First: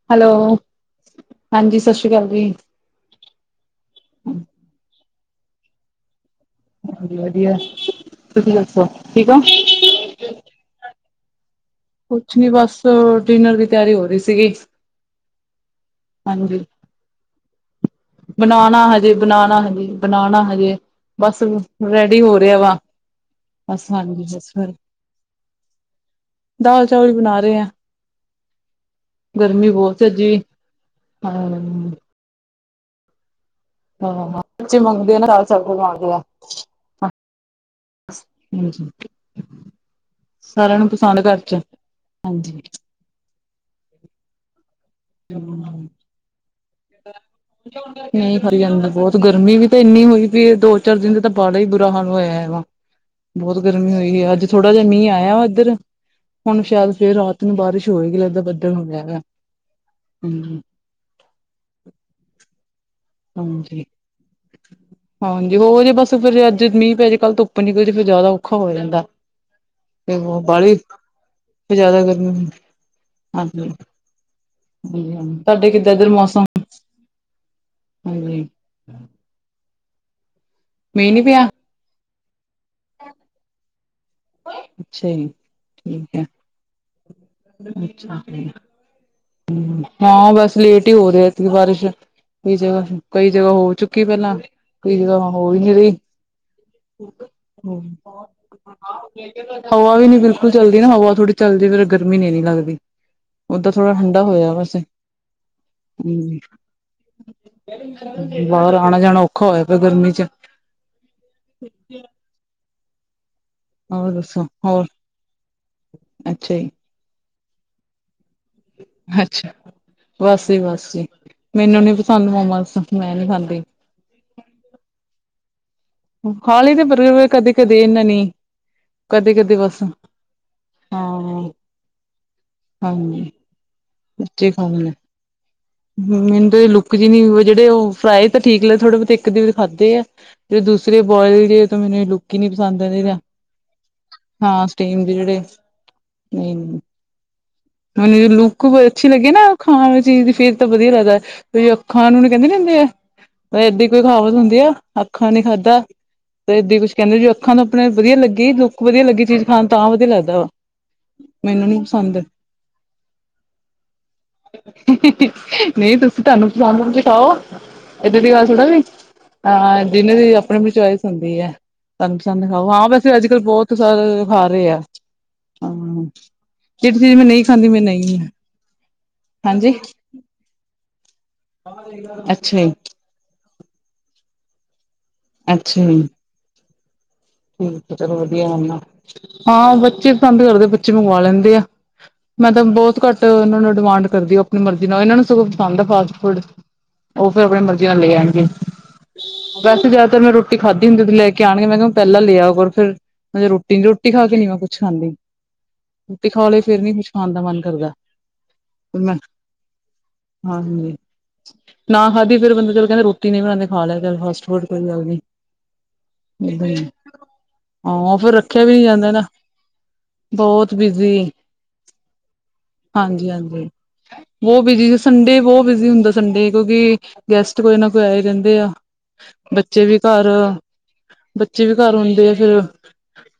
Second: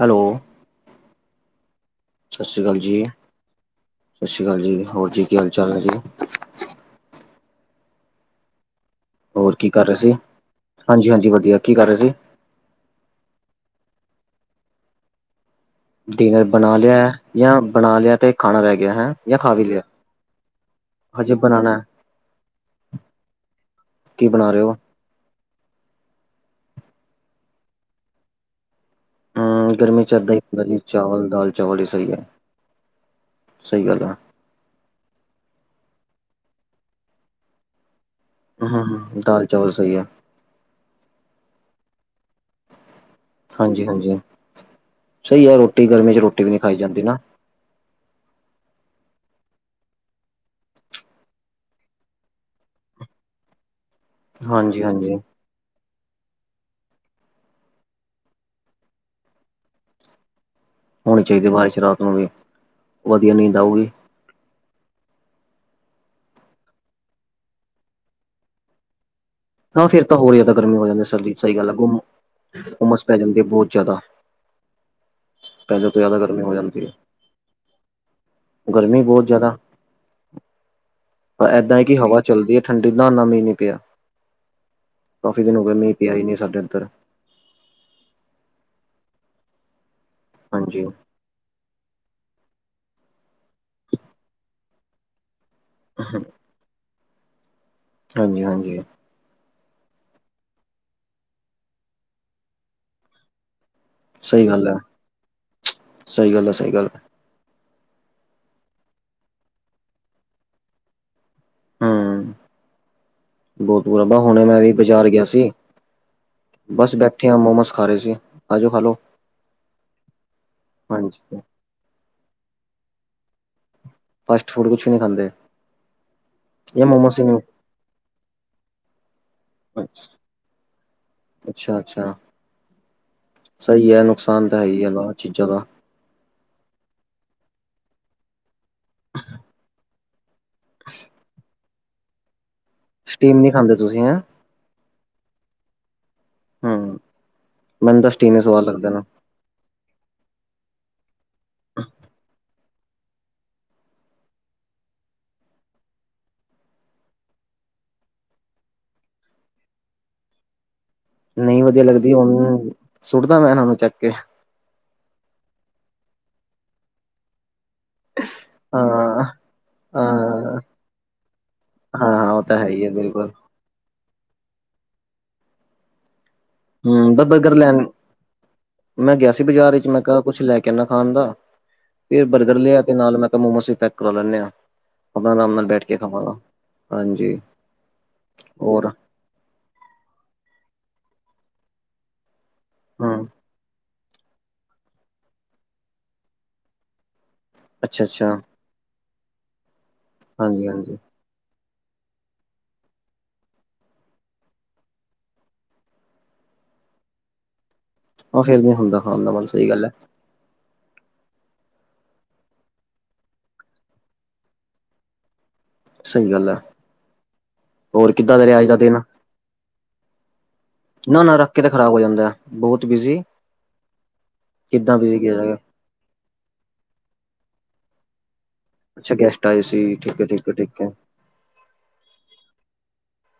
Hello ਹਾਂਜੀ ਸਤਿ ਸ਼੍ਰੀ ਅਕਾਲ ਸਤਿ ਸ੍ਰੀ ਕਾਲ ਜੀ, ਸਤਿ ਸ਼੍ਰੀ ਕਾਲ ਜੀ ਹੋਰ ਜੀ ਕੀ ਹਾਲ ਚਾਲ ਹੈ ਜੀ। ਹੋਰ ਵਧੀਆ ਤੁਸੀਂ ਦੱਸੋ ਠੀਕ ਓ? ਹੋਰ ਕੀ ਕਰ ਰਹੇ ਸੀ ਹਾਂਜੀ ਹਾਂਜੀ ਵਧੀਆ ਕੀ ਕਰ ਰਹੇ ਸੀ। ਕੁਛ ਨੀ ਬਸ ਡਿਨਰ ਦੀ ਤਿਆਰੀ ਹੋ ਰਹੀ ਸੀ ਗੀ। ਡਿਨਰ ਬਨਾ ਲਿਆ। ਜਾਂ ਬਣਾ ਲਿਆ ਤੇ ਖਾਣਾ ਰਹਿ ਬਨਾਨਾ ਗਿਆ ਹਜੇ, ਹੈ ਜਾਂ ਖਾ ਬਨਾਨਾ ਵੀ ਲਿਆ ਹਜੇ, ਬਨਾਨਾ ਹਜੇ ਹਜੇ ਬਸ ਬਣਾਉਣਾ ਹੈ। ਰੈਡੀ ਹੋ ਰਿਹਾ ਵਾ ਬਸ ਹਾਂਜੀ ਕੀ ਬਣਾ ਬਸ ਰਹੇ ਹੋ ਦਾਲ ਚੌਲ ਬਣਾ ਰੇ ਆ। ਗਰਮੀ ਹਮ ਬਹੁਤ ਏ ਚ ਏਦਾਂ ਜੀ ਹੀ ਹੁੰਦਾ ਚਾਵਲ ਦਾਲ ਚਾਵਲ ਹੀ ਹਮ ਸਹੀ ਹੈ ਸਹੀ ਗੱਲ ਹੈ ਹਾਂ ਬੱਚੇ ਮੰਗਦੇ ਆ ਨਾ ਦਾਲ ਚਾਵਲ ਮੰਗਦੇ ਆ ਹੂੰ, ਹਾਂਜੀ ਹੂੰ ਦਾਲ ਚਾਵਲ ਸਹੀ ਆ। ਸਾਰਿਆਂ ਨੂੰ ਪਸੰਦ ਘਰ ਚ ਹਾਂਜੀ। ਹਾਂਜੀ- ਹਾਂਜੀ ਸਹੀ ਐ ਰੋਟੀ ਗਰਮੀ ਚ ਰੋ [unintelligible] ਨਹੀਂ [unintelligible] ਬਹੁਤ ਗਰਮੀ ਵੀ ਤਾਂ ਇੰਨੀ ਹੋਈ ਪਈ ਦੋ ਚਾਰ ਦਿਨ ਦਾ ਤਾਂ ਬਾਲਾ ਈ ਬੁਰਾ ਹਾਲ ਹੋਇਆ ਵਾ ਬੋਤ ਗਰਮੀ ਹੋਈ ਆ ਅੱਜ ਥੋੜ੍ਹਾ ਹਾਂਜੀ ਜਾ ਮੀਂਹ ਹਾਂਜੀ ਆਇਆ ਓਦਰ ਹੁਣ ਸ਼ਾਇਦ ਫੇਰ ਰਾਤ ਨੂੰ ਬਾਰਿਸ਼ ਹੋਏਗੀ ਲੱਗਦਾ ਬੱਦਲ਼ ਹੋਆ ਵਾ ਹਮ ਹੋਨੀ ਚਾਹੀਦੀ ਬਾਰਿਸ਼ ਰਾਤ ਨੂੰ ਵੀ ਵਧੀਆ ਨੀਂਦ ਹਨ ਜੀ ਆਊਗੀ ਹਾਂਜੀ ਹੋ ਜੇ ਬੱਸ ਫੇਰ ਅੱਜ ਮੀਂਹ ਪੈ ਜੇ ਕੱਲ੍ਹ ਧੁੱਪ ਨਿਕਲ ਜੇ ਫਿਰ ਜਾਦਾ ਔਖਾ ਹੋ ਜਾਂਦਾ ਹ ਫੇਰ ਤੇ ਤਾਂ ਹੋਰ ਉਹ ਜਾਦਾ ਬਾਹਲੀ ਗਰਮੀ ਹੋ ਜਾਂਦੀ ਫਿਰ ਸਰਦੀ ਸਹੀ ਗੱਲ ਹੈ ਘੁੰਮ ਜ਼ਿਆਦਾ ਗਰਮੀ ਹੁੰਮਸ ਪੈ ਜਾਂਦੀ ਬੋਤ ਹਾਂਜੀ। ਜਾ। ਹਾਂਜੀ ਹਾਂ ਤੁਹਾਡੇ ਪਹਿਲੇ ਕਿੱਦਾਂ ਤੋਂ ਇੱਧਰ ਜਾਦਾ ਗਰਮੀ ਮੌਸਮ ਹੋ ਜਾਂਦੀ ਐ। ਹਾਂਜੀ ਗਰਮੀ ਬੋਤ ਜਾਦਾ। ਮੇਨ ਵੀ ਏਦਾਂ ਏ ਕਿ ਹਵਾ ਚੱਲਦੀ ਏ ਠੰਢੀ, ਨਾ-ਨਾ ਮੀਂਹ ਨੀ ਪੇਆ। ਅੱਛਾ ਜੀ। ਕਾਫੀ ਦਿਨ ਹੋਗੇ, ਮੀਂਹ ਠੀਕ ਪੇਆ ਈ ਹੈ ਨੀ ਸਾਡੇ ਏਧਰ। ਹਾਂ, ਬਸ ਹਾਂਜੀ ਲੇਟ ਈ ਹੋਰੇ। ਬਾਰਿਸ਼ ਕਈ ਜਗ੍ਹਾ ਕਈ ਜਗ੍ਹਾ ਹੋ ਚੁੱਕੀ ਪੈਲਾਂ, ਕਈ ਜਗ੍ਹਾ ਹੋ ਈਨੀ ਰੀ। ਹਾਂਜੀ-ਹਾਂਜੀ। ਹਵਾ ਵੀ ਨੀ ਬਿਲਕੁਲ ਚੱਲਦੀ ਨਾ, ਹਵਾ ਥੋੜ੍ਹੀ ਚੱਲਦੀ ਫੇਰ ਗਰਮੀ ਨੀ ਐਨੀ ਲੱਗਦੀ। ਓਦਾਂ ਥੋੜ੍ਹਾ ਠੰਢਾ ਸਹੀ ਹੋਇਆ ਗੱਲ ਹੈ ਵੈਸੇ, ਸਹੀ ਹੂੰ। ਗੱਲ ਹੈ ਸਹੀ ਗੱਲ ਬਾਰ ਆਣਾ-ਜਾਣਾ ਔਖਾ ਹੋਯਾ ਪੇਆ ਗਰਮੀ 'ਚ। ਹੂੰ। [unintelligible] ਹੋਰ ਦੱਸੋ ਹੁਣੇ ਮੈਂ ਵੀ ਹੋਰ ਬਜਾਰ ਗਿਆ ਸੀ, ਅੱਛਾ ਜੀ ਬਸ ਬੈਠੇ ਆ ਮੋਮੋਸ ਖਾ ਰਹੇ ਸੀ। ਆਜੋ ਖਾ ਲੋ ਅੱਛਾ, ਬਸ ਜੀ ਬਸ ਜੀ। ਹਾਂਜੀ ਮੈਨੂੰ ਨੀ ਪਸੰਦ ਮੋਮੋਸ, ਮੈਂ ਨੀ ਖਾਂਦੀ। ਫਾਸਟ ਫੂਡ ਕੁਛ ਨੀ ਖਾਂਦੇ? ਖਾ ਲਈਦੇ ਜਾਂ ਮੋਮੋਸ ਹੀ ਬਰਗਰ ਨਹੀਂ ਕਦੇ-ਕਦੇ ਏਨਾਂ ਨੀ, ਕਦੇ-ਕਦੇ ਬਸ। ਹਾਂ। ਅੱਛਾ-ਅੱਛਾ, ਹਾਂਜੀ ਸਈ ਐ ਨੁਕਸਾਨ ਤੇ ਹੈਈਏ ਏਦਾ। ਚੀਜਾਂ ਦਾ। ਹੂੰ, ਮੈਨੂੰ ਤੇ ਏ ਲੁੱਕ ਜੀ ਨੀ ਜੇੜੇ ਫਰਾਈ ਤਾਂ ਠੀਕ ਲਏ ਥੋੜੇ ਬੋ ਤੇ ਇੱਕ ਡੇਢ ਖਾਧੇ ਐ। ਤੇ ਦੂਸਰੇ ਬੋਏਲ ਦੀ ਤਾਂ ਮੈਨੂੰ ਏ ਲੁੱਕ ਹੀ ਨੀ ਪਸੰਦ ਆਦੇ। ਸਟੀਮ ਨਹੀਂ ਖਾਂਦੇ ਤੁਸੀਂ ਹੈਂ ਹਾਂ, ਸਟੀਮ ਦੇ ਜੇੜੇ। ਨਈਂ, ਹਮ ਮੈਨੂੰ ਤਾਂ ਖਾਣੇ ਵੀ ਸਟੀਮ ਹੀ ਸਵਾਦ ਲੁੱਕ ਲੱਗਦਾ ਅੱਛੀ ਲੱਗੀ ਨਾ ਖਾਣ ਆਲੀ ਚੀਜ ਦੀ ਫੇਰ ਤਾ ਵਧੀਆ ਲੱਗਦੈ, ਕੋਈ ਅੱਖਾਂ ਨੂੰ ਨੀ ਕੈਂਦੇ ਨੀ ਹੁੰਦੇ ਏ ਦੀ ਕੋਈ ਕਹਾਵਤ ਹੁੰਦੀ ਆ ਅੱਖਾਂ ਨੇ ਖਾਧਾ? ਤੇ ਏਦੇ ਕੁਛ ਕੈਂਦੇ ਜੋ ਅੱਖਾਂ ਤੋਂ ਆਪਣੇ ਵਧੀਆ ਲੱਗੀ, ਲੁੱਕ ਵਧੀਆ ਲੱਗੀ ਚੀਜ ਖਾਣ ਤਾਂ ਵਧੀਆ ਲੱਗਦਾ ਵਾ। ਨਈਂ ਮੈਨੂੰ ਨੀ ਵਧੀਆਂ ਲੱਗਦੀ ਪਸੰਦ ਹੁਨ, ਸੁੱਟਦਾ ਮੈਂ ਏਨਾਂ ਨੂੰ ਚੱਕ ਕੇ? ਨਈਂ, ਤੁਸੀਂ ਤੁਆਨੂੰ ਪਸੰਦ ਤੁਸੀਂ ਖਾਓ, ਏਦਾਂ ਦੀ ਗੱਲ ਥੋੜ੍ਹਾ ਵੇ। ਹਾਂ ਹਾਂ, ਜਿੰਨੇ ਦੀ ਹਾਂ ਅਪਨੀ-ਅਪਨੀ ਵੀ ਚੋਇਸ ਹੁੰਦੀ ਐ, ਤਾਨੂੰ ਹਾਂ-ਹਾਂ ਉਹ ਪਸੰਦ ਤਾਂ ਹੈ ਖਾਓ। ਹੀ ਹਾਂ, ਹੈ ਵੈਸੇ ਬਿਲਕੁਲ ਅੱਜ-ਕੱਲ ਬੋਤ ਸਾਰੇ ਖਾ ਰੇਆ, ਹਾਂ। ਜਿਹੜੀ ਚੀਜ਼ ਹੂੰ, ਬ ਮੈਂ ਨਹੀਂ ਬਰਗਰ ਖਾਂਦੀ ਮੈਂ ਲੈਣ, ਨਹੀਂ ਮੈਂ ਗਿਆ ਸੀ ਹਾਂਜੀ ਬਾਜਾਰ ਵਿੱਚ ਮੈਂ ਕਾ ਕੁਛ ਲੈ ਕੇ ਆਣਾ ਖਾਣ ਦਾ, ਫੇਰ ਅੱਛਾ ਬਰਗਰ ਜੀ ਲਿਆ ਤੇ ਨਾਲ ਮੈਂ ਕੇਆ ਮੋਮੋਸ ਵੀ ਪੈਕ ਕਰਾ ਲੈਂਣੇ ਆ। ਅਪਨਾ ਰਾਮ ਨਾਲ ਬੈਠ ਅੱਛਾ ਕੇ ਜੀ ਖਾਵਾਂਗਾ, ਹਾਂਜੀ। ਠੀਕ ਚਲੋ ਵਧੀਆ ਹੁਨਾ ਹੋਰ ਹਾਂ, ਬੱਚੇ ਪਸੰਦ ਕਰਦੇ ਬੱਚੇ ਮੰਗਵਾ ਲੈਂਦੇ ਆ। ਮੈਂ ਤਾਂ ਬੋਤ ਘੱਟ ਹੂੰ ਅ ਓਨਾਂ ਨੂੰ ਡਿਮਾਂਡ ਕਰਦੀ ਆ ਅਪਨੀ ਮਰਜ਼ੀ ਨਾਲ। ਏਨਾਂ ਨੂੰ ਸਗੋਂ ਪਸੰਦ ਆ ਫਾਸਟ ਫੂਡ। ਓ ਫੇਰ ਅਪਨੀ ਮਰਜ਼ੀ ਨਾਲ ਲੈ ਅੱਛਾ-ਅੱਛਾ ਆਣਗੇ ਵੈਸੇ ਜਾਦਾਤਰ ਮੈਂ ਰੋਟੀ ਖਾਧੀ ਹਾਂਜੀ-ਹਾਂਜੀ ਹੁੰਦੀ ਓਦੋ ਲੈਕੇ ਕੇ ਆਣਗੇ। ਮੈਂ ਕੇਆ ਪੈਲਾਂ ਲਿਆ ਕਰੋ, ਫੇਰ ਰੋਟੀ ਰੋਟੀ ਖਾ ਕੇ ਨੀ ਮੈਂ ਕੁਛ ਖਾਂਦੀ। ਰੋਟੀ ਖਾ ਲਈ, ਫੇਰ ਨੀ ਕੁਛ ਖਾਣ ਦਾ ਮਨ ਕਰਦਾ। ਓ ਫੇਰ ਨੀ ਹੁੰਦਾ ਮੈਂ ਖਾਣ ਦਾ ਮਨ, ਸਈ ਗੱਲ ਐ। ਹਾਂਜੀ। ਨਾ ਖਾਧੀ ਫੇਰ ਬੰਦਾ ਚੱਲੋ ਕੈਂਦਾ ਰੋਟੀ ਨੀ ਬਣਾਦੇ ਖਾ ਲਿਆ ਕਰ ਫਾਸਟ ਫੂਡ ਕੋਈ ਗੱਲ ਨੀ। ਸਈ ਗੱਲ ਐ, ਏਦਾਂ ਹੀ ਹੋਰ ਹਾਂ ਫਿਰ ਕਿੱਦਾਂ ਦਾ ਰਿਹਾ ਰੱਖਿਆ ਅੱਜ ਵੀ ਦਾ ਨੀ ਦਿਨ? ਜਾਂਦਾ ਨਾ ਬਹੁਤ ਬਿਜੀ ਨਾ-ਨਾ ਰੱਖ ਕੇ ਤਾਂ ਖਰਾਬ ਹੋ ਜਾਂਦਾ, ਬਹੋਤ ਬੀਜੀ? ਬੋਤ ਬੀਜੀ। ਸੰਡੇ ਬੋਤ ਬੀਜੀ ਹੁੰਦਾ ਸੰਡੇ ਕਿਉਂਕਿ ਗੈਸਟ ਕੋਈ ਨਾ ਕੋਈ ਆਏ ਰੈਂਦੇ ਆ। ਅੱਛਾ, ਗੈਸਟ ਆਏ ਸੀ ਬੱਚੇ ਵੀ ਘਰ ਠੀਕੈ-ਠੀਕੈ-ਠੀਕੈ। ਬੱਚੇ ਵੀ ਘਰ ਹੁੰਦੇ ਆ ਫਿਰ।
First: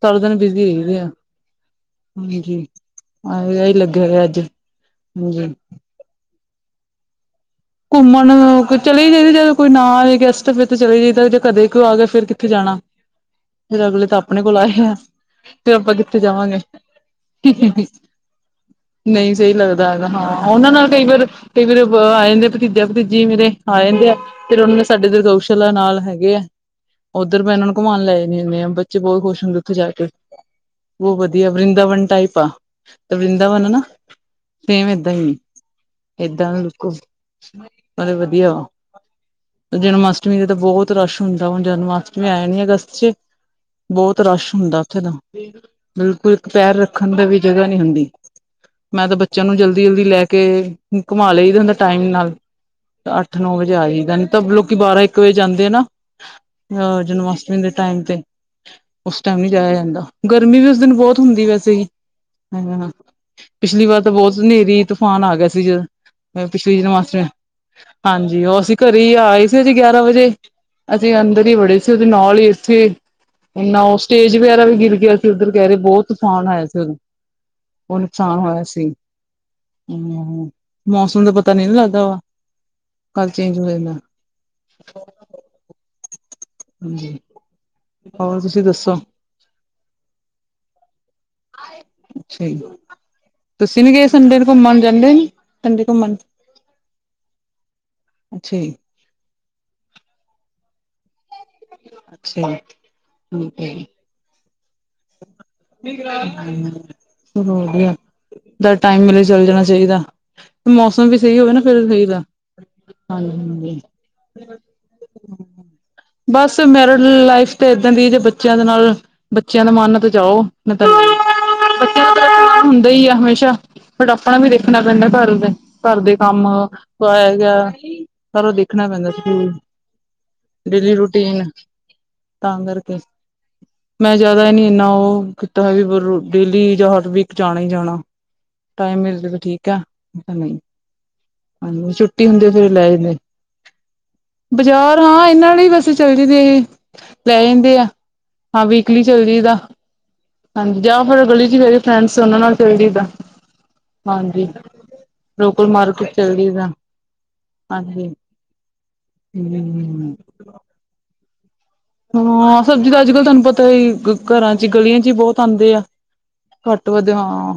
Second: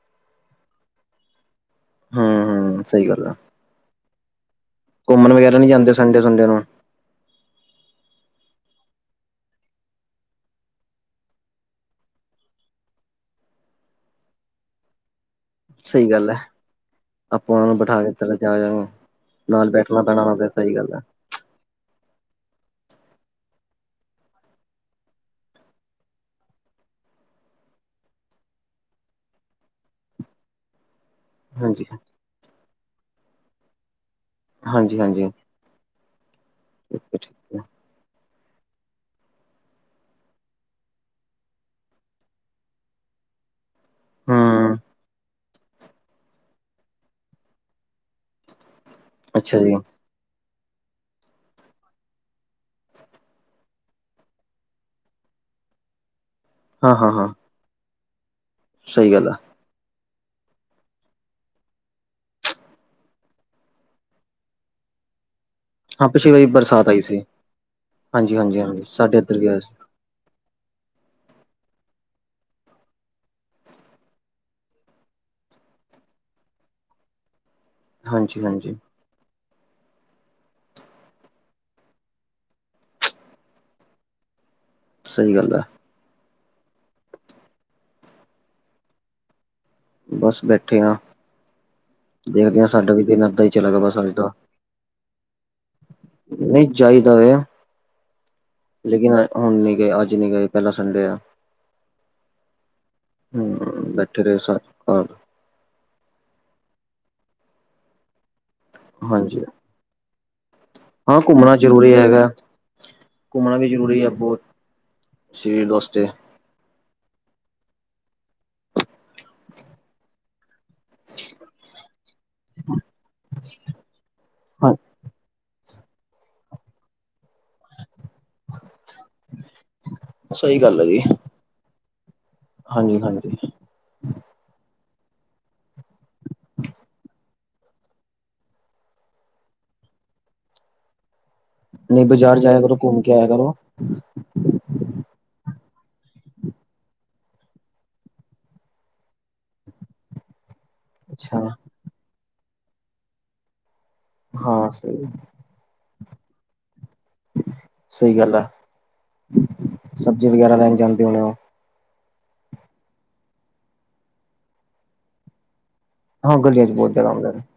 ਸਾਰਾ ਦਿਨ ਬਿਜੀ ਰਹਿਦੇ ਆ। ਹਾਂਜੀ ਹੂੰ-ਹੂੰ ਸਹੀ ਗੱਲ ਹੈ ਆਅ ਲੱਗਿਆ ਹੋਆ ਅੱਜ। ਘੁੰਮਣ ਵਗੈਰਾ ਨੀ ਜਾਂਦੇ ਸੰਡੇ ਸੰਡੇ ਨੂੰ ਘੁੰਮਣ ਅ ਕ ਚਲੇ ਜਾਈਦੇ, ਜਦੋਂ ਕੋਈ ਨਾ ਆਏ ਗੈਸਟ ਫਿਰ ਤਾਂ ਚਲੇ ਜਾਈਦਾ। ਜੇ ਕਦੇ ਕੋਈ ਆ ਗਿਆ, ਫਿਰ ਕਿੱਥੇ ਜਾਣਾ। ਫਿਰ ਅਗਲੇ ਤਾਂ ਆਪਣੇ ਕੋਲ ਆਏ ਆ, ਫਿਰ ਆਪਾਂ ਸਹੀ ਕਿੱਥੇ ਗੱਲ ਹੈ ਜਾਵਾਂਗੇ। ਆਪਾਂ ਉਹਨਾਂ ਨੂੰ ਬਿਠਾ ਕੇ ਤਲਾ ਜਾ ਨਹੀਂ ਸਹੀ ਨਾਲ ਲੱਗਦਾ ਬੈਠਣਾ ਹੈਗਾ ਪੈਣਾ ਹਾਂ। ਦੇ ਉਹਨਾਂ ਸਹੀ ਨਾਲ ਗੱਲ ਹੈ ਕਈ ਵਾਰ ਕਈ ਵਾਰ ਬਾਅ ਆ ਜਾਂਦੀ, ਫਿਰ ਭਤੀਜਾ ਭਤੀਜੀ ਮੇਰੇ ਆ ਜਾਂਦੇ ਆ। ਫਿਰ ਉਹਨਾਂ ਦੇ ਸਾਡੇ ਇਧਰ ਗਊਸ਼ਾਲਾ ਨਾਲ ਹੈਗੇ ਆ। ਉੱਧਰ ਮੈਂ ਇਹਨਾਂ ਨੂੰ ਘੁਮਾਉਣ ਲੈ ਜਾਨੀ ਹੁੰਨੀ ਆ, ਬੱਚੇ ਬਹੁਤ ਖੁਸ਼ ਹੁੰਦੇ ਉੱਥੇ ਜਾ ਕੇ। ਬਹੁਤ ਵਧੀਆ ਹਾਂਜੀ ਵ੍ਰਿੰਦਾਵਨ ਟਾਈਪ ਆ, ਤੇ ਵ੍ਰਿੰਦਾਵਨ ਨਾ ਸੇਮ ਹਾਂਜੀ ਏਦਾਂ ਹਾਂਜੀ ਹੀ ਆ। ਏਦਾਂ ਦਾ ਬਿਲਕੁਲ ਠੀਕ ਹੈ ਠੀਕ ਨਾਲੇ ਵਧੀਆ ਵਾ। ਜਨਮ ਅਸ਼ਟਮੀ ਦਾ ਤਾਂ ਬਹੁਤ ਰਸ਼ ਹੁੰਦਾ। ਹੁਣ ਜਨਮ ਅਸ਼ਟਮੀ ਆ ਜਾਣੀ ਅਗਸਤ 'ਚ ਬਹੁਤ ਰਸ਼ ਹਮ ਹੁੰਦਾ ਉੱਥੇ ਤਾ। ਬਿਲਕੁਲ ਇੱਕ ਪੈਰ ਰੱਖਣ ਦੀ ਵੀ ਜਗ੍ਹਾ ਨਹੀਂ ਹੁੰਦੀ। ਮੈਂ ਤਾਂ ਬੱਚਿਆਂ ਨੂੰ ਅੱਛਾ ਜੀ ਜਲਦੀ ਜਲਦੀ ਲੈ ਕੇ ਘੁਮਾ ਲਿਆਇਦਾ ਹੁੰਦਾ ਟਾਈਮ ਨਾਲ। ਅੱਠ ਨੌ ਵਜੇ ਆ ਜਾਈਦਾ। ਨਹੀ ਤਾਂ ਲੋਕੀ ਬਾਰਾਂ ਇੱਕ ਵਜੇ ਜਾਂਦੇ ਆ ਨਾ ਹਾਂ ਅਹ ਹਾਂ ਜਨਮ ਹਾਂ ਅਸ਼ਟਮੀ ਮ ਦੇ ਟਾਈਮ ਤੇ। ਸਹੀ ਉਸ ਗੱਲ ਆ ਟਾਈਮ ਨੀ ਜਾਇਆ ਜਾਂਦਾ। ਗਰਮੀ ਵੀ ਉਸ ਦਿਨ ਬਹੁਤ ਹੁੰਦੀ ਵੈਸੇ ਵੀ ਪਿਛਲੀ ਵਾਰ ਤਾਂ ਬਹੁਤ ਹਨੇਰੀ ਤੂਫਾਨ ਆ ਗਿਆ ਸੀ। ਹਾਂ, ਪਿਛਲੀ ਵਾਰੀ ਬਰਸਾਤ ਆਈ ਸੀ। ਹਾਂਜੀ, ਉਹ ਅਸੀਂ ਘਰੇ ਈ ਆਏ ਸੀ ਅਸੀਂ ਗਿਆਰਾਂ ਵਜੇ। ਅਸੀਂ ਅੰਦਰ ਹੀ ਬੜੇ ਸੀ। ਉਹਦੇ ਨਾਲ ਹੀ ਇੱਥੇ ਇੰਨਾ ਉਹ ਸਟੇਜ ਵਗੈਰਾ ਵੀ ਗਿਰ ਗਿਆ ਸੀ ਉੱਧਰ ਕਹਿ ਰਹੇ ਬਹੁਤ ਤੁਫਾਨ ਆਇਆ ਸੀ। ਬਹੁ ਨੁਕਸਾਨ ਹਾਂਜੀ ਹੋਇਆ ਹਾਂਜੀ ਸੀ। ਹਮ ਮੌਸਮ ਦਾ ਪਤਾ ਨੀ ਨਾ ਲੱਗਦਾ ਵਾ। ਕਦ ਚੇਂਜ ਹੋ ਜਾਂਦਾ। ਸਹੀ ਗੱਲ ਹੈ। ਹੋਰ ਤੁਸੀਂ ਦੱਸੋ? ਬਸ ਬੈਠੇ ਹਾਂ। ਅੱਛਾ ਜੀ ਦੇਖਦੇ ਹਾਂ ਸਾਡਾ ਵੀ ਦਿਨ ਐਦਾ ਹੀ ਚਲਾ ਗਿਆ ਬਸ ਅੱਜ ਦਾ। ਏਦੀ ਘੁੰਮਣ ਨਹੀਂ ਜਯੇਦਾ ਏ ਅੱਛਾ ਜੀ ਲੇਕਿਨ ਅ ਹੁਣ ਨੀ ਗਏ ਅੱਜ ਨੀ ਗਏ ਪਹਿਲਾਂ ਸੰਡੇ ਆ। ਅੱਛਾ ਜੀ ਹਮ ਠੀਕ ਹੈ ਜੀ ਬੈਠੇ ਰਹੇ ਸਾਰੇ ਚੱਲੋ ਵਧੀਆ ਜਦ ਟਾਈਮ ਮਿਲੇ ਹਾਂਜੀ ਚੱਲ ਜਾਣਾ ਚਾਹੀਦਾ। ਮੋਸਮ ਵੀ ਹਾਂ ਸਹੀ ਹੋਵੇ ਘੁੰਮਣਾ ਨਾ ਫਿਰ ਜ਼ਰੂਰੀ ਸਹੀ ਦਾ। ਹੈਗਾ ਹਾ ਸੈਲ ਵਾਸਤੇ ਬਸ ਮੈਰਿਡ ਲਾਈਫ ਤੇ ਇੱਦਾਂ ਦੀ ਜੇ ਬੱਚਿਆਂ ਦੇ ਨਾਲ ਬੱਚਿਆਂ ਦਾ ਮਨ ਆ ਤੇ ਜਾਓ ਮੈਂ ਨਹੀਂ ਤਾਂ ਨਹੀਂ ਬੱਚਿਆ ਹੁੰਦਾ ਈ ਆ ਹਮੇਸ਼ਾ ਬਟ ਆਪਣਾ ਵੀ ਹਾਂ ਦੇਖਣਾ ਪੈਂਦਾ ਘਰ ਦੇ ਘਰ ਦੇ ਕੰਮ ਕੋਈ ਆਇਆ ਗਿਆ ਸਾਰਾ ਦੇਖਣਾ ਪੈਂਦਾ ਸੀ ਸਹੀ ਗੱਲ ਹੈ ਡੇਲੀ ਜੀ ਰੂਟੀਨ ਤਾਂ ਕਰਕੇ ਹਾਂਜੀ ਹਾਂਜੀ ਮੈਂ ਜ਼ਿਆਦਾ ਹੀ ਨੀ ਇੰਨਾ ਉਹ ਕੀਤਾ ਹੈ ਵੀ ਡੇਲੀ ਜਾਂ ਹਰ ਵੀਕ ਜਾਣਾ ਈ ਜਾਣਾ ਟਾਈਮ ਮਿਲਜੇ ਤੇ ਵੀ ਠੀਕ ਆ ਨਹੀਂ ਹਾਂਜੀ ਨਹੀਂ ਛੁੱਟੀ ਬਾਜ਼ਾਰ ਹੁੰਦੀ ਜਾਇਆ ਫੇਰ ਕਰੋ ਲੈ ਘੁੰਮ ਕੇ ਜਾਂਦੇ ਆਇਆ ਕਰੋ ਬਜ਼ਾਰ ਹਾਂ, ਇਹਨਾਂ ਲਈ ਵੈਸੇ ਚੱਲਜੀਦੇ, ਲੈ ਜਾਂਦੇ ਆ। ਹਾਂ ਵੀ ਕੱਲੀ ਚਲਜੀ ਦਾ, ਹਾਂਜੀ। ਜਾਂ ਫਿਰ ਉਹ ਅੱਛਾ ਗਲੀ 'ਚ ਵੀ ਹ ਫਰੈਂਡਸ ਉਹਨਾਂ ਨਾਲ ਚਲਜੀ ਦਾ, ਹਾਂਜੀ। ਹਾਂ ਸਹੀ ਲੋਕਲ ਮਾਰਕੀਟ ਚੱਲਜੀ ਦਾ। ਹਾਂਜੀ। ਸਹੀ ਗੱਲ ਆ ਹਮ ਊ ਜਾਂਦੇ ਹੋਣੇ ਓ। ਹਾਂ, ਸਬਜ਼ੀ ਦਾ ਅੱਜ-ਕਲ੍ਹ ਤੁਹਾਨੂੰ ਪਤਾ ਈ। ਘਰਾਂ 'ਚ, ਗਲ਼ੀਆਂ 'ਚ ਈ ਬਹੁਤ ਆਂਦੇ ਆ। ਹਾਂ ਗਲੀਆਂ ਚ ਬਹੁਤ ਘੱਟ-ਵੱਧ ਜ਼ਿਆਦਾ ਹੁੰਦੇ ਨੇ ਹਾਂ।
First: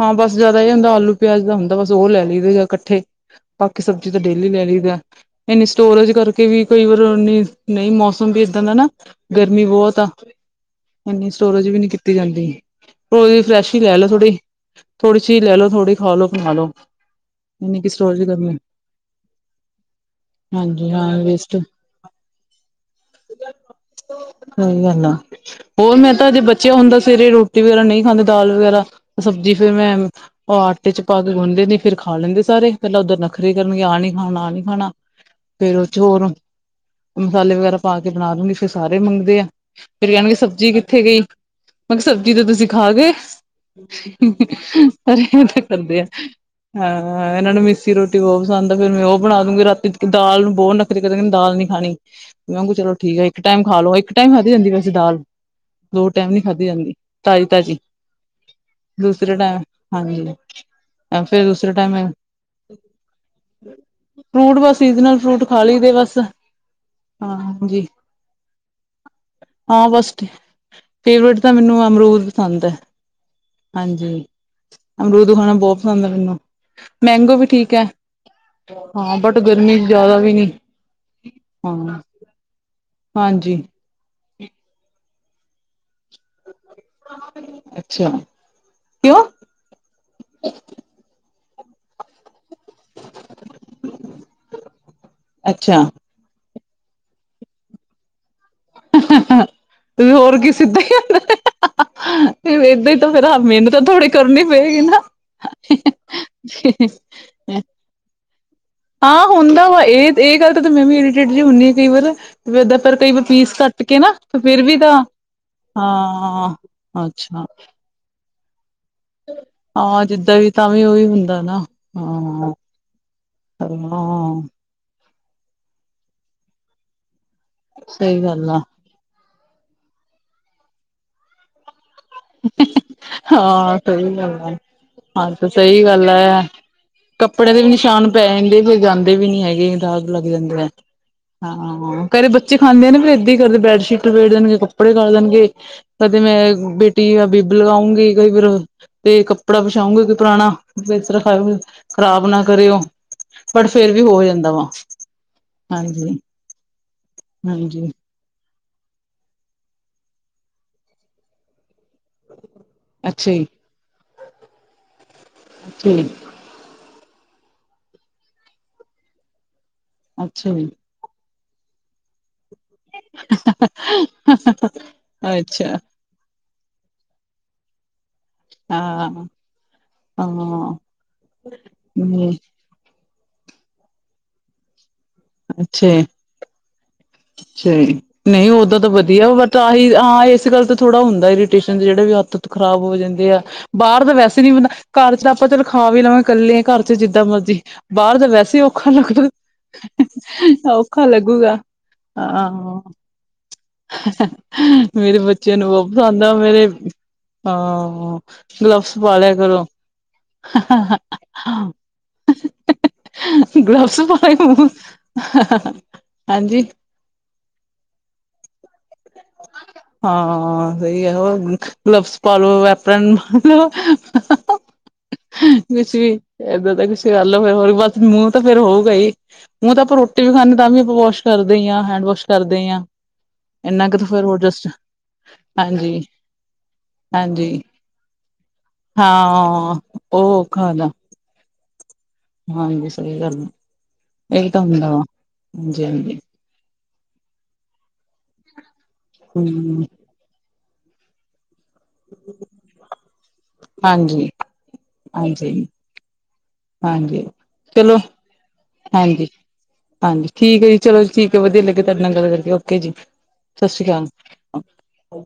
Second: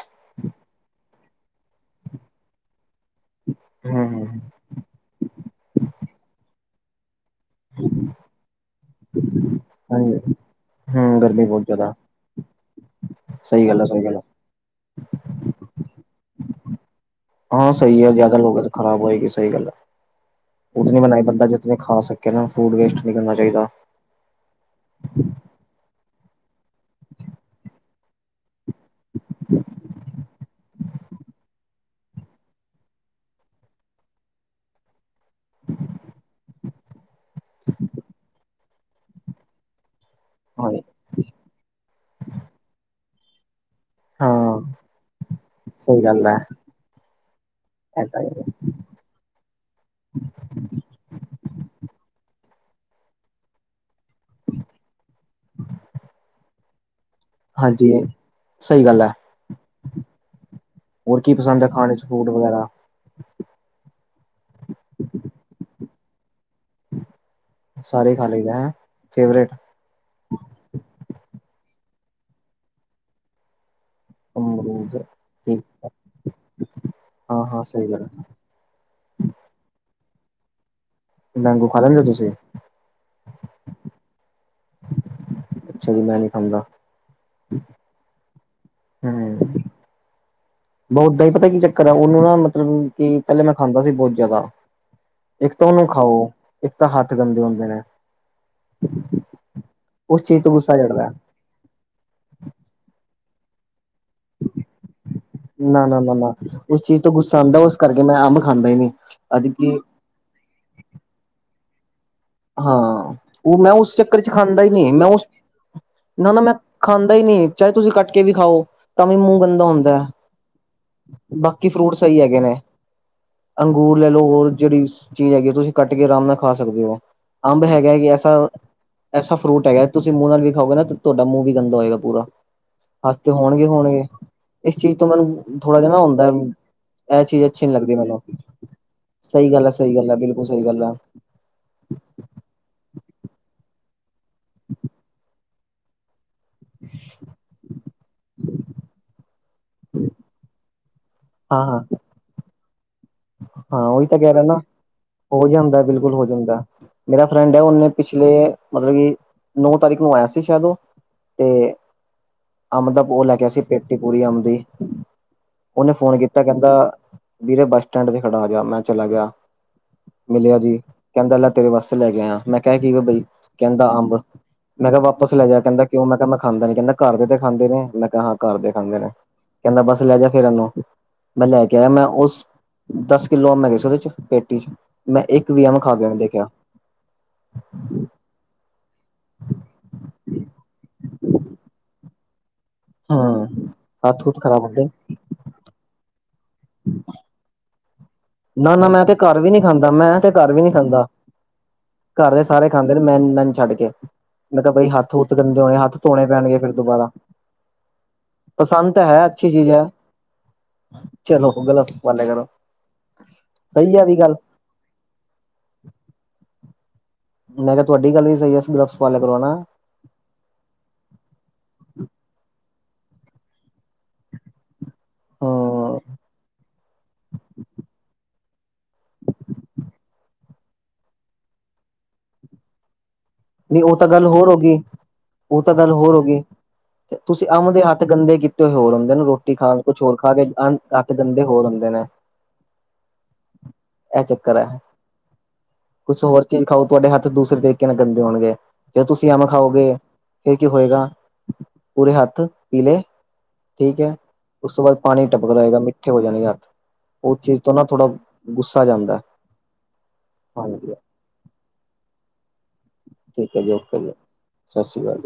ਹਾਂ, ਬਸ ਜ਼ਿਆਦਾ ਇਹ ਹੁੰਦਾ ਆਲੂ, ਪਿਆਜ਼ ਦਾ ਹੁੰਦਾ। ਬਸ ਉਹ ਲੈ ਲਈਦੇ ਆ ਕੱਠੇ। ਬਾਕੀ ਹੂੰ ਸਬਜ਼ੀ ਤਾਂ ਹੂੰ ਡੇਲੀ ਲੈ ਲਈਦਾ। ਇੰਨੀ ਸਟੋਰੇਜ ਕਰਕੇ ਵੀ ਕਈ ਵਾਰ ਨੀ, ਨਹੀਂ ਮੌਸ ਹੁੰਦੀ ਏਦਾਂ ਦਾ ਨਾ। ਗਰਮੀ ਬਹੁਤ ਆ ਹਾਂਜੀ, ਹੂੰ ੲੈਨੀ ਗਰਮੀ ਬਹੁਤ ਸਟੋਰੇਜ ਵੀ ਨੀ ਜ਼ਿਆਦਾ ਕੀਤੀ ਜਾਂਦੀ। ਓਈ ਸਹੀ ਫਰੈਸ਼ ਈ ਗੱਲ ਆ ਸਹੀ ਲੈਲੋ ਗੱਲ ਆ ਥੋੜੀ। ਥੋੜ੍ਹੀ ਚੀਜ਼ ਲੈਲੋ, ਥੋੜੀ ਖਾ ਲੋ, ਫਿਲਹਾਲ ਓ। ਆਂ ਸਹੀ ਐ। ਜ਼ਿਆਦਾ ਲੋਗੇ ਤਾਂ ਖ਼ਰਾਬ ਹੋਏਗੀ, ਸਹੀ ਗੱਲ ਐ। ਹਾਂਜੀ ਉਤਨੀ ਹਾਂ ਬਣਾਏ ਬੰਦਾ ਵੇਸਟ ਜਿਤਨੀ ਖਾ ਸ ਕਹਿਦੇ ਨ ਫੂਡ ਵੇਸਟ ਨੀ ਕਰਨਾ ਚਾਹੀਦਾ। ਸਹੀ ਗੱਲ ਆ। ਹੋਰ ਮੈਂ ਤਾਂ ਜੇ ਬੱਚੇ ਹੁੰਦਾ ਸਵੇਰੇ ਰੋਟੀ ਵਗੈਰਾ ਨਹੀਂ ਖਾਂਦੇ। ਦਾਲ ਵਗੈਰਾ, ਸਬਜ਼ੀ ਫਿਰ ਮੈਂ ਉਹ ਆਟੇ 'ਚ ਪਾ ਕੇ ਗੁੰਨ ਦੇਨੀ, ਫਿਰ ਖਾ ਲੈਂਦੇ ਸਾਰੇ। ਪਹਿਲਾਂ ਉਦਾਂ ਨਖ਼ਰੇ ਕਰਨਗੇ। ਆਹ ਨੀ ਖਾਣਾ, ਆਹ ਨੀ ਖਾਣਾ। ਫੇਰ ਉਚ ਹੋਰ ਹੁਣ, ਮਸਾਲੇ ਵਗੈਰਾ ਪਾ ਕੇ ਬਣਾਦੂੰ ਨੀ ਫਿਰ ਸਾਰੇ ਮੰਗਦੇ ਆ। ਫਿਰ ਕਹਿਣਗੇ ਹਾਂ ਸਬਜ਼ੀ ਕਿੱਥੇ ਗਈ। ਮੈਂ ਕਿਹਾ ਸਬਜ਼ੀ ਤੇ ਤੁਸੀਂ ਖਾ ਗੇ। ਹਾਂ ਹਜੇ ਵੀ ਏਡੇ ਗੰਦੇ ਆ। ਸਹੀ ਗੱਲ ਹੈ ਐ, ਇਹਨਾਂ ਨੂੰ ਮਿੱਸੀ ਰੋਟੀ ਏਦਾਂ ਹੀ ਬਹੁਤ ਹੈ। ਪਸੰਦ ਤਾਂ ਫਿਰ ਮੈਂ ਉਹ ਬਣਾਦੂੰਗੀ। ਰਾਤੀ ਦਾਲ ਨੂੰ ਬਹੁਤ ਨਖ਼ਰੇ ਕਰਨਗੇ। ਦਾਲ ਨੀ ਖਾਣੀ ਮੈ ਆਂਗੂ, ਚਲੋ ਠੀਕ ਐ, ਇੱਕ ਟੈਂਮ ਖਾ ਲੋ। ਇੱਕ ਟੈਂਮ ਖਾਧੀ ਜਾਂਦੀ ਵੈਸੇ ਦਾਲ। ਦੋ ਟੈਂਮ ਨੀ ਖਾਧੀ ਜਾਂਦੀ। ਤਾਜ਼ੀ-ਤਾਜ਼ੀ। ਹਾਂਜੀ ਸਹੀ ਗੱਲ ਹੈ ਦੂਸਰੇ ਟਾਈਮ, ਹਾਂਜੀ। ਹੋਰ ਕੀ ਫੇਰ ਪਸੰਦ ਹੈ ਦੂਸਰੇ ਟਾਈਮ ਖਾਣੇ ਚ ਫੂਡ ਵਗੈਰਾ ਫਰੂਟ ਦਾ ਸੀਜਨ ਆ। ਫਰੂਟ ਖਾ ਲੀ ਦੇ ਬਸ ਆਹੋ। ਸਾਰੇ ਈ ਖਾ ਲਈ ਦੇ ਹੈਂ। ਫੇਵਰੇਟ ਹਾਂ ਬਸ, ਫੇਵਰੇਟ ਤਾਂ ਮਿਨੂੰ ਅਮਰੂਦ ਪਸੰਦ ਐ, ਹਾਂਜੀ। ਅਮਰੂਦ ਮੈ ਨਾ ਬਹੁਤ ਪਸੰਦ ਐ ਮਿਨੂੰ। ਮੈਂਗੋ ਹਾਂ ਵੀ ਹਾਂ ਠੀਕ ਐ। ਸਹੀ ਗੱਲ ਹੈ। ਹਾਂ। ਬਟ, ਗਰਮੀ 'ਚ ਜ਼ਿਆਦਾ ਵੀ ਨੀ ਮੈਂਗੋ ਖਾ ਲੈਂਦੇ ਹਾਂ। ਓ ਤੁਸੀਂ? ਹਾਂਜੀ। ਅੱਛਾ ਜੀ, ਮੈਂ ਨੀ ਖਾਂਦਾ। ਅੱਛਾ। ਕਿਉਂ ਹਮ, ਬਹੁ ਓਦਾਂ ਈ ਪਤਾ ਕੀ ਚੱਕਰ ਐ। ਉਹਨੂੰ ਨਾ ਮਤਲਬ ਕਿ, ਪਹਿਲੇ ਮੈਂ ਖਾਂਦਾ ਸੀ ਬਹੁਤ ਜ਼ਿਆਦਾ। ਇੱਕ ਤਾਂ ਅੱਛਾ ਉਹਨੂੰ ਖਾਓ, ਇੱਕ ਤਾਂ ਹੱਥ ਗੰਦੇ ਹੁੰਦੇ ਨੇ। ਤੇ ਉਸ ਹੋਰ ਚੀਜ਼ ਤੋਂ ਕੀ ਗੁੱਸਾ ਸਿੱਧਾ ਈ ਚੜਦਾ ਫਿਰ ਏਦਾ ਈ ਤੋਂ ਫੇਰ ਹ ਮਿਹਨਤ ਤੋ ਥੋੜੀ ਕਰਨੀ ਪਏਗੀ ਨਾ। ਨਾ-ਨਾ-ਨਾ-ਨਾ। ਉਸ ਚੀਜ਼ ਤੋਂ ਗੁੱਸਾ ਆਂਦਾ। ਉਸ ਕਰਕੇ ਮੈਂ ਅੰਬ ਖਾਂਦਾ ਈ ਨੀ। ਆਹ ਅਜ ਹੁੰਦਾ ਕਿ ਵਾ। ਇਹ-ਇਹ ਗੱਲ ਤੋਂ ਤਾਂ ਮੈਂ ਵੀ ਇਰੀਟੇਟ ਜਹੀ ਹੁੰਨੀ ਕਈ ਵਾਰ ਵੇ ਏਦਾ ਫਿਰ, ਕਈ ਹਾਂ ਵਾਰ ਪੀਸ ਉਹ ਮੈਂ ਕੱਟ ਉਸ ਕੇ ਨਾ। ਚੱਕਰ ਚ 'ਤੇ ਫੇਰ ਖਾਂਦਾ ਹੀ ਵੀ ਤਾਂ ਨਹੀਂ ਮੈਂ ਉਸ ਨਾ ਨਾ ਮੈਂ ਹਾਂ-ਹਾ ਖਾਂਦਾ ਹੀ ਅੱਛਾ। ਨਹੀਂ ਚਾਹੇ ਤੁਸੀਂ ਕੱਟ ਕੇ ਵੀ ਖਾਓ। ਤਾਂ ਵੀ ਮੂੰਹ ਗੰਦਾ ਹੁੰਦਾ, ਹਾਂ ਜਿੱਦਾਂ ਵੀ ਤਾਂ ਵੀ ਉਹੀ ਹੁੰਦਾ ਨਾ ਬਾਕੀ ਫਰੂਟ ਸਈ ਹੈਗੇ ਹਾਂ ਨੇ। ਅੰਗੂਰ ਲੈਲੋ ਹਾਂ ਹੋਰ ਜਿਹੜੀ ਚੀਜ਼ ਹੈਗੀ ਐਂ, ਤੁਸੀਂ ਕੱਟ ਕੇ ਆਰਾਮ ਨਾ ਖਾ ਸਕਦੇ ਓ ਅੰਬ ਹੈਗਾ ਇਕ ਸਹੀ ਐਸਾ ਗੱਲ ਆ ਐਸਾ ਫਰੂਟ ਹੈਗਾ ਤੁਸੀਂ ਮੂੰਹ ਨਾਲ ਵੀ ਖਾਓਗੇ, ਨਾ ਤੇ ਤੁਹਾਡਾ ਮੂੰਹ ਵੀ ਗੰਦਾ ਹੋਏਗਾ ਪੂਰਾ। ਹੱਥ ਤੇ ਹੋਣਗੇ- ਹਾਂ ਹੋਣਗੇ ਸਹੀ ਗੱਲ ਹੈ ਇਸ ਚੀਜ਼ ਤੋਂ ਹਾਂ ਤਾਂ ਮੈਨੂੰ ਥੋੜਾ ਸਹੀ ਜਾ ਨਾ ਓ ਗੱਲ ਹੁੰਦਾ ਐ। ਹੈ ਐਹ ਚੀਜ਼ ਕੱਪੜੇ ਦੇ ਅੱਛੀ ਵੀ ਨੀ ਲੱਗਦੀ, ਨਿਸ਼ਾਨ ਮੈਨੂੰ ਪੈ ਜਾਂਦੇ ਫਿਰ ਜਾਂਦੇ ਵੀ ਨੀ ਸਹੀ ਗੱਲ ਆ ਹੈਗੇ ਸਹੀ ਦਾਗ ਗੱਲ ਆ, ਲੱਗ ਬਿਲਕੁਲ ਜਾਂਦੇ ਸਹੀ ਹੈ ਗੱਲ ਆ। ਹਾਂ ਘਰੇ ਬੱਚੇ ਖਾਂਦੇ ਨੇ, ਫਿਰ ਏਦਾਂ ਈ ਕਰਦੇ ਬੈੱਡਸ਼ੀਟ ਲਬੇੜਦੇਣਗੇ, ਕੱਪੜੇ ਕਰ ਦੇਣਗੇ। ਕਦੇ ਮੈਂ ਬੇਟੀ ਬਿੱਬ ਲਗਾਉਂਗੀ ਕਈ ਫਿਰ ਤੇ ਕੱਪੜਾ ਵਿਛਾਉਂਗੀ ਕੋਈ ਪੁਰਾਣਾ ਬਿਸਤਰਾ [unintelligible] ਹਾਂ ਹਾਂ ਖ਼ਰਾਬ ਨਾ ਕਰੇ ਓ। ਬਟ ਹਾਂ ਫੇਰ ਵੀ ਉਹੀ ਤਾਂ ਹੋ ਕਹਿ ਰਿਹਾ ਜਾਂਦਾ ਨਾ ਵਾ। ਹੋ ਜਾਂਦਾ ਬਿਲਕੁਲ ਹਾਂਜੀ ਹੋ ਜਾਂਦਾ, ਮੇਰਾ ਫਰੈਂਡ ਏ ਉਨੇ ਹਾਂਜੀ ਪਿੱਛੇ -ਲੇ ਮਤਲਬ ਕਿ ਨੌ ਤਾਰੀਕ ਨੂੰ ਆਇਆ ਸੀ, ਸ਼ਾਇਦ ਉਹ ਤੇ ਅੰਬ ਦਾ ਪੋ ਅੱਛਾ ਲੈ ਕੇ ਜੀ ਆਇਆ ਸੀ ਪੇਟੀ ਪੂਰੀ ਅੰਬ ਦੀ, ਅੱਛਾ ਉਨੇ ਜੀ ਫੋਨ ਕੀਤ ਤੇ ਕਹਿੰਦਾ ਵੀਰੇ ਬੱਸ ਸਟੈਂਡ ਤੇ ਖੜਾ, ਆ ਗਿਆ। ਮੈਂ ਚਲਾ ਗਿਆ ਮਿਲਿਆ ਜੀ। ਕਹਿੰਦਾ ਲੈ ਤੇਰੇ ਵਾਸਤੇ ਲੈ ਕੇ ਆਇਆ, ਮੈਂ ਕਿਹਾ ਇਹ ਕੀ ਆ ਬਈ ਕਹਿੰਦਾ ਅੰਬ, ਮੈਂ ਕਿਹਾ ਵਾਪਸ ਲੈ ਜਾ ਅੱਛਾ ਕਹਿੰਦਾ ਕਿਉਂ ਮੈਂ ਕਿਹਾ ਮੈ ਖਾਂਦਾ ਨੀ, ਕਹਿੰਦਾ ਘਰਦੇ ਤੇ ਖਾਂਦੇ ਨੇ। ਮੈਂ ਕਿਹਾਂ ਹਾ ਘਰਦੇ ਖਾਂਦੇ ਨੇ ਹਾਂ ਕਹਿੰਦਾ ਬਸ ਲੈ ਹਾਂ ਜਾ ਫੇਰ ਐਨੂੰ, ਮੈਂ ਲੈ ਕੇ ਆਇਆ ਮੈਂ ਹਮ ਉਸ ਦੱਸ ਕਿੱਲੋ ਅੰਬ ਮਿਲ਼ੇ ਸੀ‌ ਉਹਦੇ ਚ ਪੇਟੀ ਚ, ਮੈਂ ਇੱਕ ਵੀ ਅੰਬ ਅੱਛਾ ਖਾਂ ਕੇ ਨੀ ਦੇਖਿਆ। ਅੱਛਾ ਜੀ, ਨਹੀਂ ਓਦਾਂ ਤਾਂ ਵਧੀਆ ਬਟ ਆਹੀ ਹਾ ਇਸ ਗੱਲ ਤੇ ਥੋੜਾ ਹੁੰਦਾ‌ ਏ ਇਰੀਟੇਸ਼ਨ ਜਿਹੜੇ ਵੀ ਹੱਥ ਖਰਾਬ ਹੋ ਜਾਂਦੇ ਆ, ਹੂੰ ਬਾਹਰ ਤਾਂ ਹੱਥ ਹੁਥ ਵੈਸੇ ਵੀ ਖਰਾਬ ਬੰਦਾ ਹੁੰਦੇ ਘਰ ਚ ਤੇ ਆਪਾਂ ਚਲੋ। ਖਾ ਵੀ ਲਵਾਂਗੇ, ਕੱਲੇ ਆਂ ਘਰ ਚ ਜਿੱਦਾਂ ਮਰਜੀ ਬਾਹਰ ਤਾਂ ਵੈਸੇ ਸੇ ਨਾ ਨਾ ਔਖਾ ਮੈਂ ਤੇ ਲੱਗੂ, ਘਰ ਵੀ ਨੀ ਖਾਂਦਾ ਮੈਂ ਤੇ ਘਰ ਵੀ ਨੀ ਖਾਂਦਾ ਔਖਾ ਲੱਗੂਗਾ। ਘਰ ਦੇ ਹਾਂ, ਸਾਰੇ ਖਾਂਦੇ ਨੇ ਮੈਂ ਮੈਨੂੰ ਛੱਡ ਕੇ ਮੈਂ ਕਿਹਾ ਬਈ ਹੱਥ ਮੇਰੇ ਹੁੱਥ ਬੱਚਿਆਂ ਗੰਦੇ ਨੂੰ ਹੋਣੇ ਬਹੁ ਹੱਥ ਪਸੰਦ ਧੋਣੇ ਆ ਪੈਣਗੇ ਮੇਰੇ ਫਿਰ ਦੁਬਾਰਾ ਹਾਂ, ਪਸੰਦ ਗਲੱਵਸ ਤਾਂ ਹੈ ਪਾਲਿਆ ਅੱਛੀ ਕਰੋ। ਚੀਜ਼ ਹੈ ਚਲੋ ਗਲੱਬਸ ਪਾਂ ਲਿਆ ਕਰੋ। ਗਲਬਸ ਸਹੀ ਹੈ ਵੀ ਪਾਏ ਗੱਲ ਹੋਣ, ਹਾਂਜੀ। ਮੈਂ ਕਿਹਾ ਤੁਆਡੀ ਗੱਲ ਵੀ ਸਈ ਏ, ਵੈਸੇ ਗਲੱਬਸ ਪਾਂ ਲਿਆ ਕਰੋ ਨਾ। ਹਾਂ ਸਹੀ ਆ, ਹੋਰ ਗਲਵਸ ਪਾਲੋ ਵੈਪਨ। ਕੁੱਛ ਹੂੰ ਵੀ ਏਦਾ ਤਾਂ ਕੁਛ ਕਰ ਲੋ, ਫੇਰ ਬਸ ਮੂ ਤਾਂ ਫੇਰ ਹੋਊਗਾ ਈ, ਮੂੰਹ ਤਾਂ ਆਪਾਂ ਰੋਟੀ ਵੀ ਖਾਂਦੇ ਤਾਂ ਵੀ ਆਪਾਂ ਵਾਸ਼ ਕਰਦੇ ਈ ਆ, ਹੈਂਡ ਵਾਸ਼ ਕਰਦੇ ਹਾਂ। ਨਹੀਂ ਇੰਨਾ ਉਹ ਕੁ ਤਾਂ ਫਿਰ ਗੱਲ ਹੋਰ ਜਸਟ ਹੋਗੀ, ਉਹ ਤਾਂ ਗੱਲ ਹਾਂਜੀ ਹੋਰ ਹੋਗੀ। ਤੇ ਤੁਸੀਂ ਹਾਂਜੀ ਅੰਮ ਦੇ ਹੱਥ ਗੰਦ ਕੀਤੇ ਹੋਏ ਹੋਰ ਹੁੰਦੇ ਨੇ, ਰੋਟੀ ਹਾਂ ਖਾਣ ਕੁਛ ਹੋਰ ਖਾ ਉਹ ਕੇ ਔਖਾ ਹੁੰਦਾ [unintelligible] ਤੇ ਗੰਦੇ ਹੋਰ ਹੁੰਦੇ ਨੇ। ਹਾਂਜੀ ਸਹੀ ਗੱਲ ਆਂ, ਇਹ ਇਹੀ ਚੱਕਰ ਤਾਂ ਹੈ ਹੁੰਦਾ ਵਾ ਹਾਂਜੀ- ਹਾਂਜੀ। ਕੁਛ ਹੋਰ ਚੀਜ਼ ਖਾਓ ਤੁਹਾਡੇ ਹੱਥ ਦੂਸਰੇ ਤਰੀਕੇ ਨਾਲ ਗੰਦੇ ਹੋਣਗੇ, ਜੇ ਤੁਸੀਂ ਅੰਬ ਹਮ ਖਾਓਗੇ ਫੇਰ ਕੀ ਹੋਏਗਾ। ਪੂਰੇ ਹੱਥ ਪੀਲੇ, ਠੀਕ ਏ ਹਾਂਜੀ ਉਸ ਤੋਂ ਬਾਅਦ ਪਾਨੀ ਟਪਕਦਾ ਹਾਂਜੀ ਰਏਗਾ ਮਿੱਠੇ ਹੋ ਜਾਣੇਂ ਹਾਂਜੀ, ਚਲੋ ਗੁੱਸਾ ਜਾਂਦਾ ਹਾਂਜੀ, ਹਾਂਜੀ ਠੀਕ ਐ ਜੀ ਹਾਂਜੀ ਚਲੋ। ਠੀਕ ਏ ਵਧੀਆ ਲੱਗਿਆ ਤੁਆਡੇ ਨਾਲ ਗੱਲ ਕਰਕੇ, ਓਕੇ ਜੀ ਠੀਕ ਹੈ ਜੀ ਸਾਸਰੀ ਓਕੇ ਜੀ ਸਤਿ ਸ਼੍ਰੀ ਕਾਲ। ਅਕਾਲ